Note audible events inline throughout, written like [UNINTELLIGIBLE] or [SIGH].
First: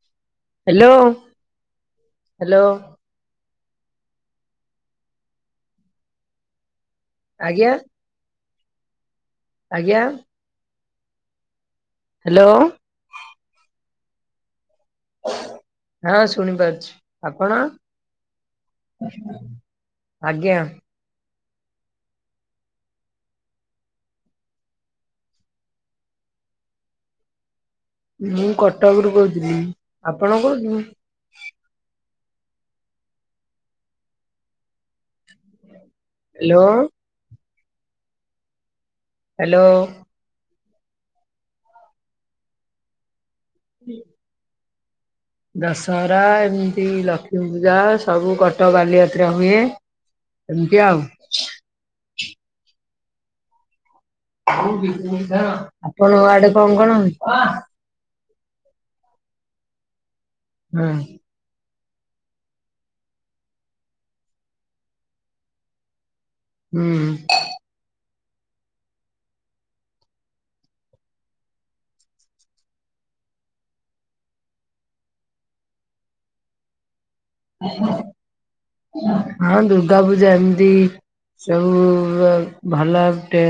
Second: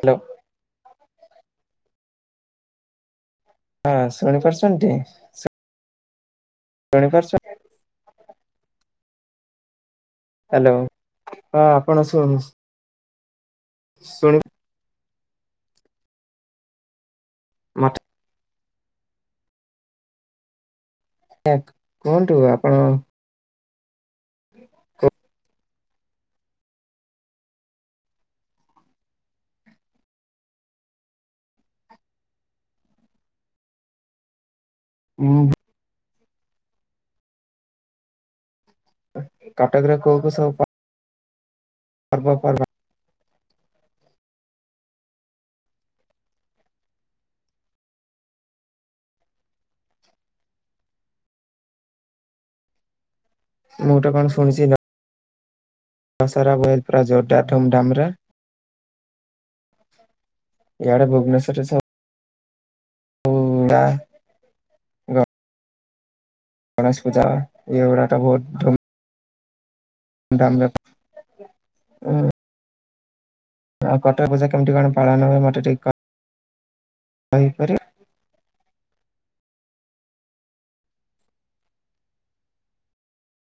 Hello hello hello. ହଁ ସୁଣି ପାରୁଚନ୍ତି? ଜାଣି ପାରୁଚ? ଆଜ୍ଞା? ଆଜ୍ଞା? ହାଲୋ ହଁ ଆପଣ ଶୁ ହ୍ୟାଲୋ ଶୁଣ ହଁ ଶୁଣିପାରୁଛି। ଆପଣ? ମତ ଆଜ୍ଞା। ଜ୍ଞା କୁହନ୍ତୁ ଆପଣ ମୁଁ କଟକରୁୁ କହୁଥିଲି ଆପଣ କହୁଠୁ? ମୁଁ ହେଲୋ। ହ୍ୟାଲୋ କଟକରେ କଉ କଉ ସବୁ ପର୍ବପରବା [INAUDIBLE] ଦଶହରା, ଏମିତି ଲକ୍ଷ୍ମୀ ପୂଜା, ସବୁ କଟକ ବାଲିଯାତ୍ରା ହୁଏ। ଏମିତି ଆଉ। ମୁଁ ଗୋଟେ କଣ ଶୁଣିଚି ବା ଆପଣଙ୍କ ଆଡେ ଦଶହରା କଣ ହୁଏ କଣ ପୁରା ଜୋରଦା ଧୁମ ଧାମ ରେ। ହଁ ଇଆଡେ଼ ଭୁବନେଶ୍ୱରରେ ସ ହୁଁ ବା। ହୁଁ ଗଣେଶ ପୂଜା ଏଇଗୁଡା ତ ବହୁତ ଧୁମ ଦାମଟା ଉଁ ହୁଁ ଆଉ କଟକ ପୂଜା କେମିତି କଣ ପାଳନ ହୁଏ ମତେ ଟିକ କହ ହଁ, ଦୁର୍ଗା ପୂଜା ଏମିତି ସେଓ ଭଲ ଗୋଟେ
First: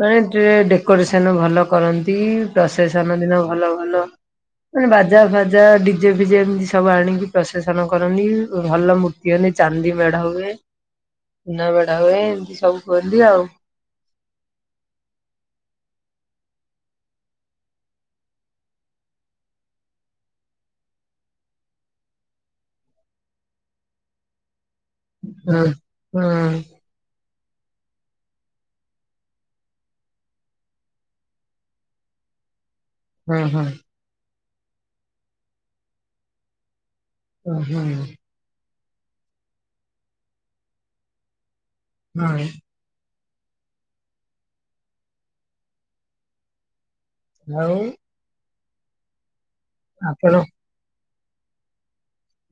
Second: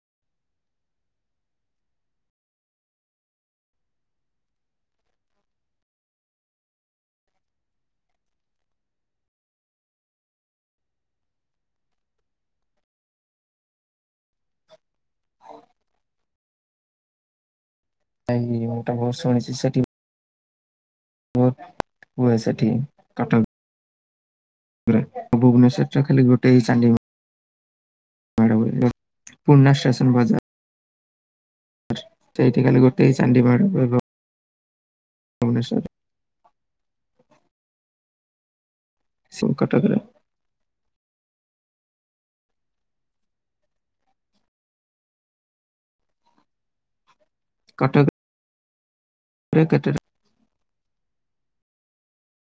ଫ୍ରଣ୍ଟ ରେ ଡେକୋରେସନ ଭଲ କରନ୍ତି, ପ୍ରସେସନ ଦିନ ଭଲ ଭଲ ମାନେ ବାଜା ଫାଜା ଡିଜେ ଫିଜେ ଏମିତି ସବୁ ଆଣିକି ପ୍ରସେସନ କରନି ଭଲ ମୂର୍ତ୍ତି ହୁଏନି ଚାନ୍ଦି ମେଢ ହୁଏ। ସୁନା ମେଢ ହୁଏ ଏମିତି ସବୁ କୁହନ୍ତି ଆଉ। ଭାଇ, ମୁଁତ ବହୁତ ଶୁଣିଚି ସେଠି ବହୁତ ହୁଏ ସେଠି କଟକ ହଁ। ଭୁବନେଶ୍ୱରରେ ତ ହୁଁ ଖାଲି ଗୋଟେ ଚାନ୍ଦୀ ମେଢ଼ ପୁରୁଣା ଷ୍ଟେସନବଜାର ସେଇଠି ଖାଲି ଗୋଟେଇ ହୁଁ ଚାନ୍ଦୀ ମେଡ଼ ହୁଁ ହୁଏ ଗୋ ଭୁବନେଶ୍ୱରରେ। ଓଃ, ହ। ସବୁ କଟକରେ ନାଇଁ। ଆଉ କଟକ ରେ କେତେଟା ଆପଣ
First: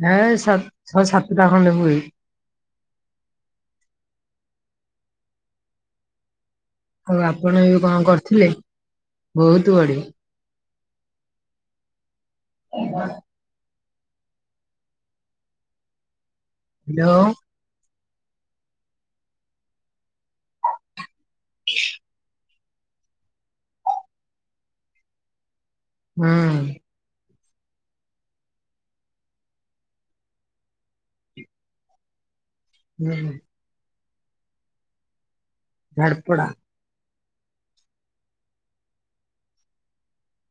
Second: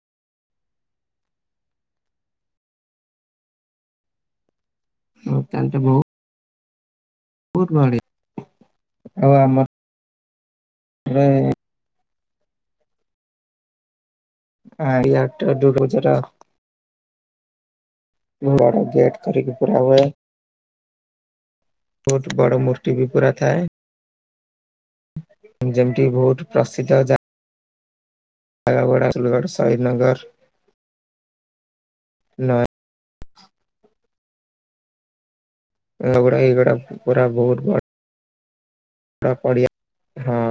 ନାଇ ଛ, ଛ ସାତଟା ଖଣ୍ଡେ ହୁଏ। ଓ ତାହାଲେ ତ ବହୁ ଆଉ ଆପଣ ଏବେ କଣ କରୁଥିଲେ? ବହୁତ ବଢିଆ ମୁଁ ଏ ୱାନ ଆଳିଆ ଟପରୁ [UNINTELLIGIBLE] ହାଲୋ। ବଡଗେଟ କରିକି ପୂରା ହୁଏ। ବହୁତ ବଡ ମୂର୍ତ୍ତି ବି ପୁରା ଥାଏ। ଯେମିତି କି ହୁଁ ବହୁତ ପ୍ରସିଦ୍ଧ ଜା ରାୟଗଡା ସୁନ୍ଦରଗଡ଼ ଶହିଦନଗର ନ ହୁଁ ହୁଁ। ଆଉଗୁଡା ଝାଡପଡା ଏଇଗୁଡା ପୁରା ବହୁତ ବ ପୁରା ପଡିଆ ହଁ।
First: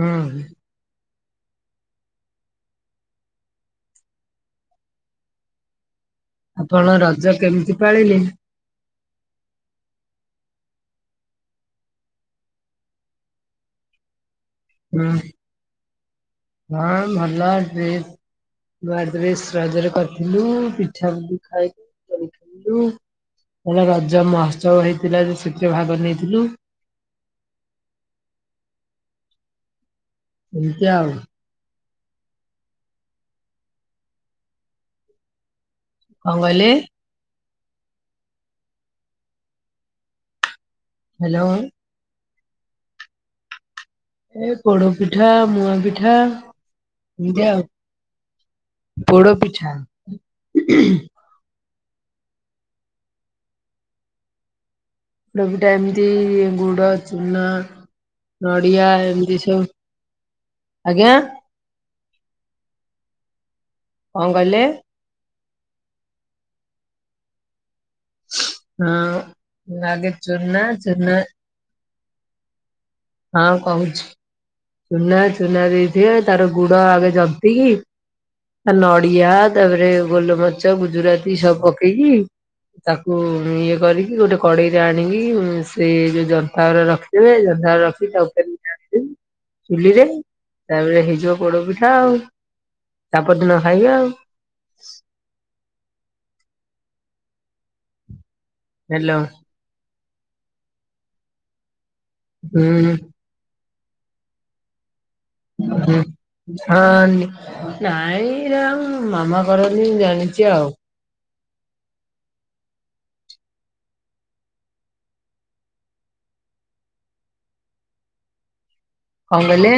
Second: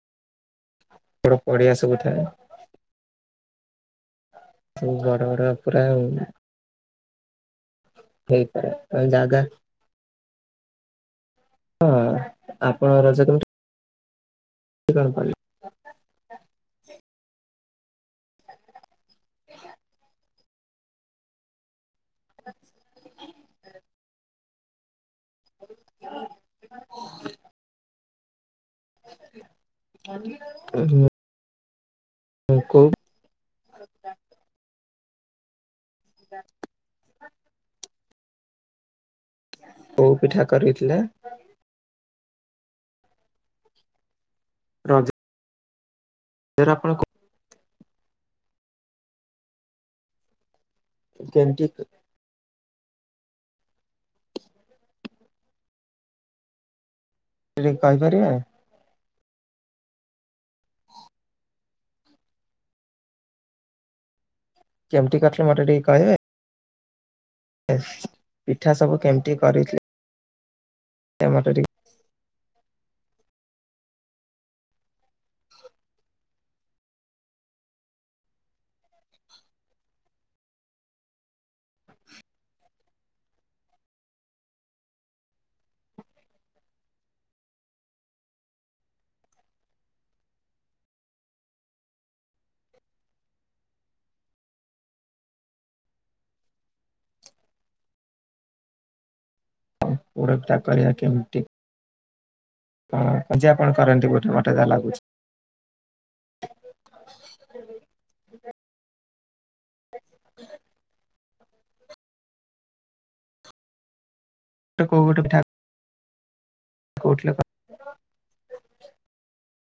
ହୁଁ। ଗୁଡା ପଡ଼ିଆ ସବୁ ଥାଏ। ସବୁ ବଡ ବଡ଼ ପୁରା ଆଉ ଆପଣ ରଜ କେମିତି ପାଳିଲେ? ଏପର କାଇଁ ଜାଗା? ହଁ, ଆପଣଙ୍କର ରଜ କେମିତି ହୁଁ। [UNINTELLIGIBLE] ହଁ ଭଲ ଡ୍ରେସ ନୂଆଡ୍ରେସ ରଜରେ କରିଥିଲୁ, ପିଠା ବି ଖାଇଵାକୁ କରିଥିଲୁ। ଏଇନା ରଜ ମହୋତ୍ସବ ହେଇଥିଲା ଯେ ସେଥିରେ ଭାଗ ନେଇଥିଲୁ। ସେଟାରେ କଣ ହୁଏ? ଉହୁଁ ଏମିତି ଆଉ ହୁଁ କଉ କଣ କହିଲେ? କୋଉ ପିଠା କରିଥିଲେ? ହେଲୋ। ଏ ପୋଡପିଠା ମୁଆପିଠା। ଏଟା ଆପଣ ଙ୍କୁ ନ୍ତି ଆଉ ପୋଡପିଠା କେମିତି? ଗୁଟା ଗୁଟେଏ ଏମିତି ଗୁଡ ଚୁନ କହିପାରିବେ ନ ଡିଆ ଏମତି ସବୁ ଆଜ୍ଞା। କଣ କହିଲେ? କେମତି କରିଥିଲେ ମୋତେ ଟିକେ କହିବେ? ପିଠା ସବୁ କେମିତି ହଁ କରିଥି ଆଗେ ଚୁନା ଚୁନା ଏ ମନ? ହଁ କହୁଚି। ଚୁନା ଚୁନା ଦେଇଥିବେ, ତାର ଗୁଡ ଆଗେ ଜନ୍ତି କିି ଆ ନଡିଆ ତାପରେ ଗୋଲମରିଚ ଗୁଜୁରାତି ସବୁ ପକେଇକି ତାକୁ ଇଏ କରିକି ଗୋଟେ କଡେଇରେ ଆଣିକି ସେ ଯୋଉ ଯନ୍ତାର ର କି ନା ରଖିକି ତା ଉପରେ ଦେଇଦେବେ ଚୁଲିରେ ତାପରେ ହେଇଯିବ ପୋଡପିଠା ଆଉ ତାପରଦିନ ଖାଇବେ ଆଉ। ହାଲୋ। ପୋଡ଼ପିଠା କରିବା କେମତି ହୁଁ କଣ? ଭଜା କଣ କରନ୍ତି ବୋଧେ ମୋତେ ଯାହା ଲାଗୁଛି। ହଁ। ହଁ ନାଇଁ ର ମାମା କରନ୍ତି ମୁଁ ଜାଣିଚି ଆଉ। ଟା କଉ ଗୋଟେ ପିଠା କହୁଥିଲ କ କଁ କହିଲେ?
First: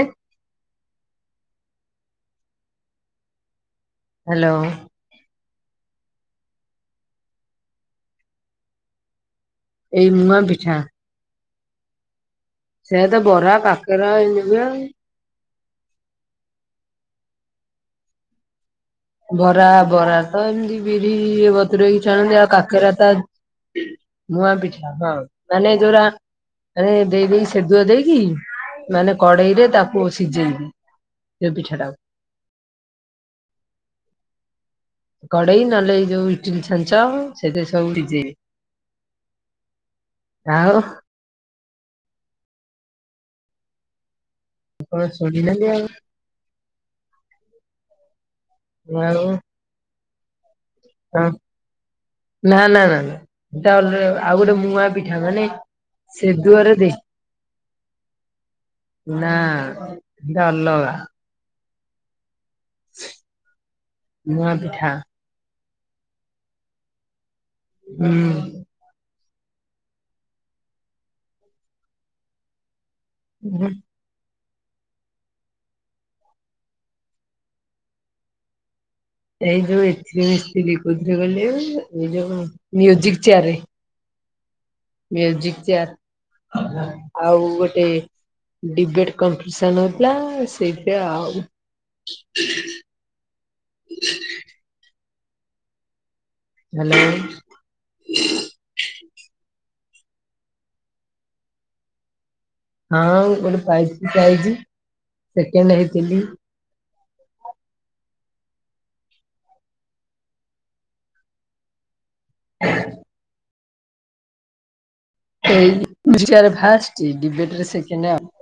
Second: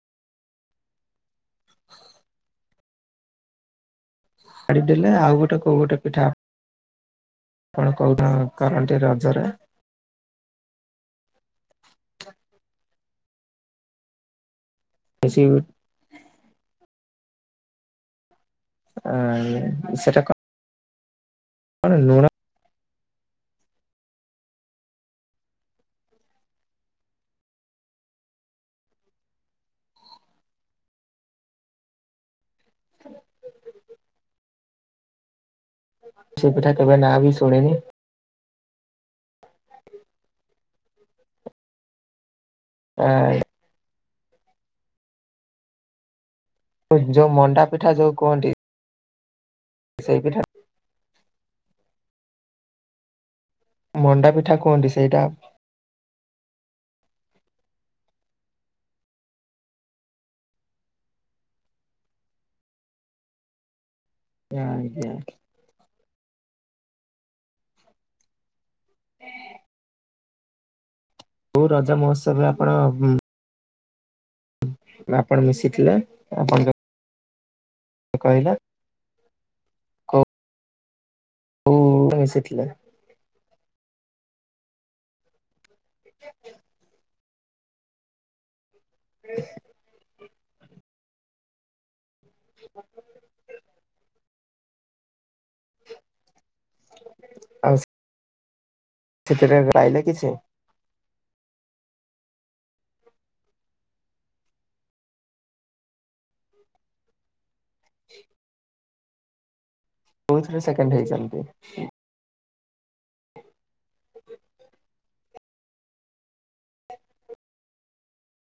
ହାଲୋ ଆଡ଼ିଦେଲୁ। ଏ ଆଉ ଗୋଟେ କୋଉ ଗୋଟେ ପିଠା ଆପଣ କୋଉ କଣ କରନ୍ତି ରଜରେ? ଏଇ ମୁଆପିଠା। ସେ ତ ବରା କାକେରା ଏଇ ନିବେ ଆଉ। ମିସେଇ ବରା ବରା ସେଟା ତ ଏମିତି ବିରି କଣ ବତୁରକି ଲୁଣ ଛାଣନ୍ତି ଆଉ କାକେରା ଟା ମୁଆପିଠା ହଁ ମାନେ ଯୋରା ମାନେ ଦେଇ ଦେଇକି ସେଦୁଅ ଦେଇକି ମାନେ କଡେଇରେ ତାକୁ ସିଝେଇକି ଯେ ପିଠାଟାକୁ କଡେଇ ନହେଲେ ଯୋଉ ସେ ଇଟିଲି ପିଠା କେବେ ଛାଞ୍ଚ ନାଁ ବି ସେଥିରେ ଶୁଣିନି ସବୁ ସିଜେଇବି ଆଉ ଆଁ ଆପଣ ଶୁଣିଲେନି ଆଉ ଏ ଯୋଉ ମଣ୍ଡା ପିଠା ଯୋଉ କୁହନ୍ତି ନା ଆଉ ସେଇ ପିଠା? ହ ନା ନା ନା। ହେଟା ଅଲ ମଣ୍ଡା ଆଉ ପିଠା ଗୋଟେ କୁହନ୍ତି ମୁଆପିଠା ସେଇଟା ମାନେ ସେଦୁଅରେ ଦେଇ ନାଁ ହେଟା ଅଲଗା। ମୁଆଁ ଆଜ୍ଞା ପିଠା ଆଜ୍ଞା। ହୁଁ। [INAUDIBLE] କଉ ରଜ ମହୋତ୍ସବରେ ଆପଣ ହୁଁ ହୁଁ ଆପଣ ମିଶିଥିଲେ ଆପଣ ଜ ତ କହିଲ ଏଇ ଯୋଉ ଏଥିରେ ମିସିଥିଲି କୋଉଥିରେ କହିଲେ କୋଉ ଏଇ ଯୋଉ ମିଶିଥିଲେ ମ୍ୟୁଜିକ ଚେୟାରରେ। ମ୍ୟୁଜୀକ ଚେୟାର ଆଉ ଗୋଟେ ଡିବେଟ କମ୍ପିସନ ହୋଉଥିଲା ସେଇଥିରେ ଆଉ। [INAUDIBLE] [INAUDIBLE] ହ୍ୟାଲୋ। ଆଉ ସେଥିରେ ଗାଇଲେ କିଛି ହଁ ଗୋଟେ ପ୍ରାଇଜ୍ ବି ପାଇଚି। ସେକେଣ୍ଡ ହେଇଥିଲି। କୋଉଥିରେ ସେକେଣ୍ଡ ହେଇଛନ୍ତି? ହଁ। ଏଇ ମ୍ୟୂଜିକ ଚେୟାରରେ ଫାଷ୍ଟ। ଡିବେଟ ରେ ସେକେଣ୍ଡ ଆଉ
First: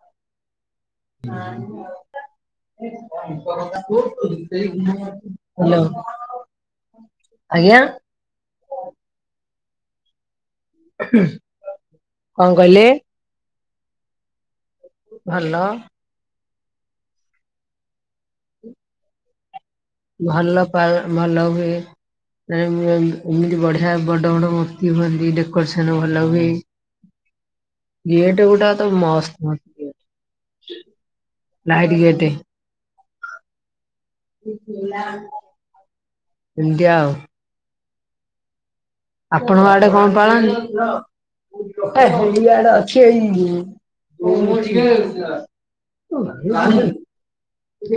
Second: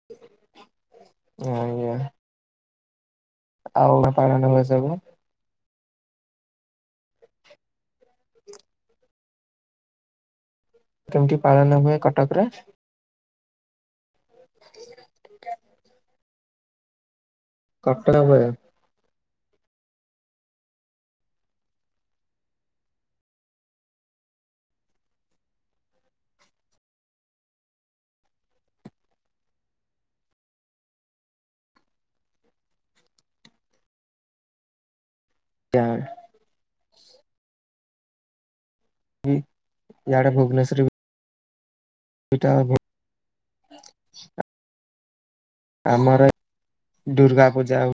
[INAUDIBLE] ଆଜ୍ଞା ହ ଆଉ ପାଳନ ସେ ହୁଏ ସବୁ ହ୍ୟାଲୋ ଆଜ୍ଞା। କେମିତି ପାଳନ ହୁଏ କଣ କଟକରେ? କହିଲେ? ଭଲ। କଟକ ପରେ ଭଲ ପାଳ ଭଲ ହୁଏ। ନାଇମ ଏମ୍ ଏମିତି ବଢିଆ ବଡ ବଡ ମୂର୍ତି ହୁଅନ୍ତି। ଡେକୋରେସନ ଭଲ ହୁଏ। [INAUDIBLE] ଗେଟେ ଗୁଡ଼ା ତ ମସ୍ତ ମସ୍ତ ହୁଏ। ନାଇଟି ଗେଟ୍ [INAUDIBLE] ତାଡ଼ ଏମତି ଆଉ। ଆପଣଙ୍କ ଆଡେ କଣ ଇଆଡେ ଭୁବନେଶ୍ଵର ପାଳନ୍ତି? ହେ ବିଟା ହେଇଆଡେ ଅଛି ଏଇ ଆମର [INAUDIBLE] ଦୁର୍ଗା ପୂଜା ହଉ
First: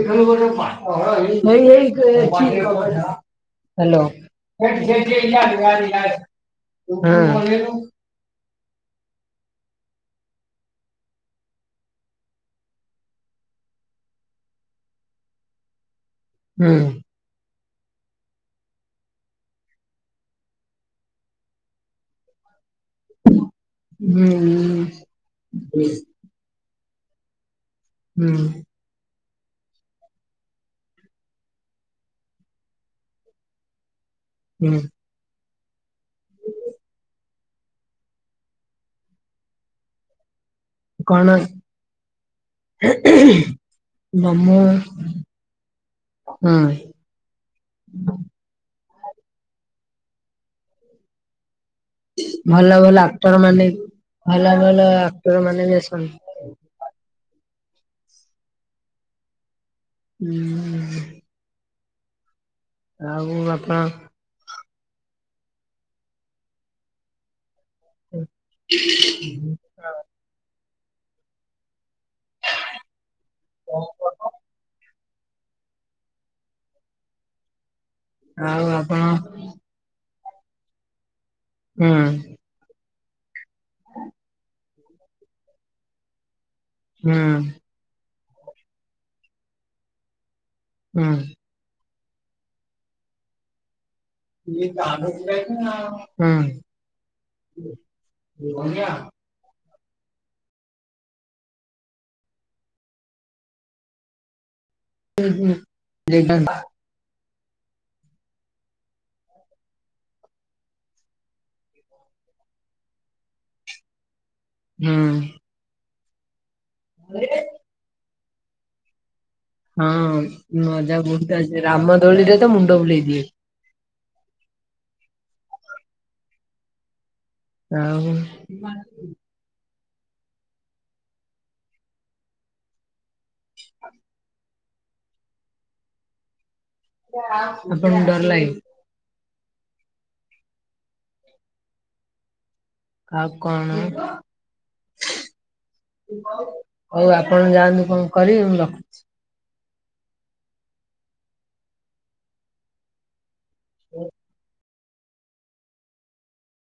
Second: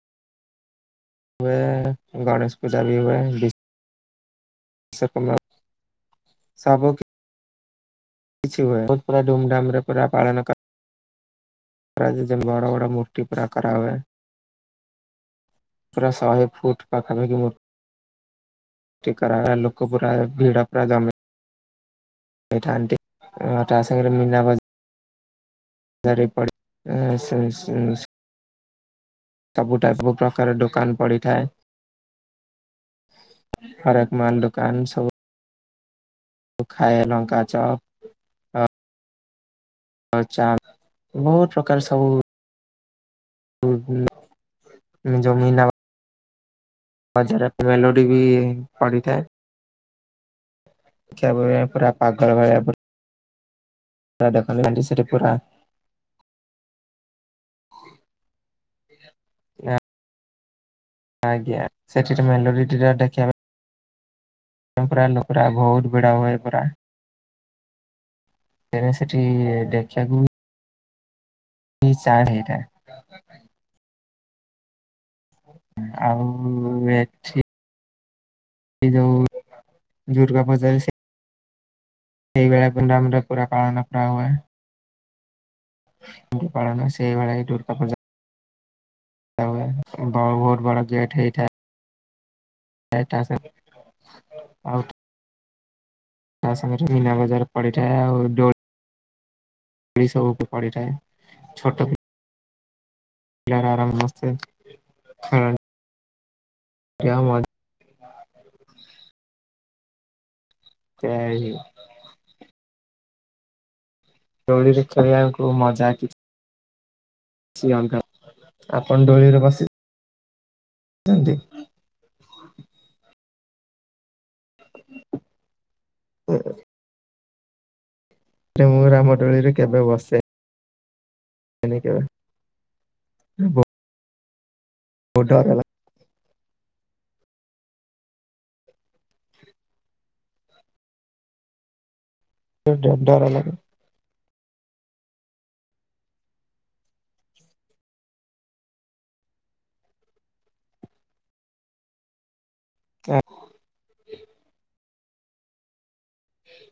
ଗଣେଶ ପୂଜା ବି ହୁଏ ହ୍ୟାଲୋ। ବିଶ୍ୱକର୍ମା ସବୁ [UNINTELLIGIBLE] କିଛି ହୁଏ ବହୁ ପୁରା ଧୁମଧାମ ରେ ପୁର ପାଳନ ଜ ବଡ଼ ବଡ ମୂର୍ତ୍ତି ପୁରା କରାହୁଏ। ପୁରା ଶହେ ଫୁଟ କ ଭାବିକି ମୋର କର ଲୋକ ପୁରା ଭିଡା ପୁରା ଜମେ ହେଇଥାନ୍ତି, ତା ସାଙ୍ଗରେ ମିନା ବ ହୁଁ ଉଁ ହୁଁ ଉଁ [UNINTELLIGIBLE] ହୁଁ ଉଁ ସବୁ ଟାଇପ ପ୍ରକାର ଦୋକାନ ପଡିଥାଏ। ହର ଏକ ମାଲ ଦୋକାନ ସବ ଉଖାଏ ଲଙ୍କା ଚପ ଆଉ ଚା, ବହୁତ ପ୍ରକାର ସବୁ ମମ ଯୋଉ ମୀନା ହଁ ବଜାର ମେଲୋଡି ବି ପଡ଼ିଥାଏ। ଖିଆ ପିଆ ପୁରା ପାଗଳ ଭଳିଆ ଭଲ ଭଲ ଆକ୍ଟର ମାନେ, ପୁରା ଭଲ ଦେଖନ୍ତି ଭଲ ସେଠି ପୁରା ଆକ୍ଟର ମାନେ ବି ଆସନ୍ତି। [UNINTELLIGIBLE] ହୁଁ ଉଁ ଆଜ୍ଞା ସେଠିରେ ମେଲା ବି ଦେଖିବା ଆଉ ପାଇଁ ଆପଣ ପୁରା ଲ ପା ବହୁତ ବଡ଼ା ହୁ ପୁରା। ହୁଁ ଉଁ ତେମେ ସେଠି ଦେଖିବାକୁ [UNINTELLIGIBLE] ହେଇଥାଏ। [UNINTELLIGIBLE] ଆଉ ଏଠି ଆଉ ସେ ଆପଣ ଯୋଉ ଦୁର୍ଗା ପୂଜାର ସେ ହୁଁ ଉଁ ସେଇବେଳେ ପୂର୍ଣ୍ଣମୀ ଟା ପୁରା ପାଳନ କରାହୁଏ। [INAUDIBLE] ପାଳନ ହୁଁ ହୁଁ। ସେଇଭଳି ଦୁର୍ଗାପୂଜା ତା ବ ବହୁତ ବଡ ହୁଁ। ଗେଟ ହେଇଥାଏ। [UNINTELLIGIBLE] ଆଉ ତା ସାଙ୍ଗରେ ମୀନା ବଜାର ପଡିଥାଏ ଆଉ ଦୋଳି [UNINTELLIGIBLE] [UNINTELLIGIBLE] [UNINTELLIGIBLE] ଖେଳନ୍ତି [UNINTELLIGIBLE] [UNINTELLIGIBLE] [UNINTELLIGIBLE] [UNINTELLIGIBLE] ଦଉଳିରେ ଖେଳିବାକୁ ମଜା କିଛି [UNINTELLIGIBLE] ଆପଣ ଦୋଳିରେ ବସ ହଁ ମଜା ବହୁତ ଅଛି, ରାମ ଦୋଳିରେ ତ ମୁଣ୍ଡ ବୁଲେଇ ଦିଏ। ହଁ ଆଉ ମୁଁ ରାମଟୋଳିରେ କେବେ ବସେ [UNINTELLIGIBLE] [UNINTELLIGIBLE] ଆପଣଙ୍କୁ ଡର ଲାଗେ? ଲାଗେ ଆଉ ଡର ଲାଗେ କ'ଣ? ହଉ ଆପଣ ଯାଆନ୍ତୁ କ'ଣ କରିବେ ମୁଁ ରଖୁ [UNINTELLIGIBLE]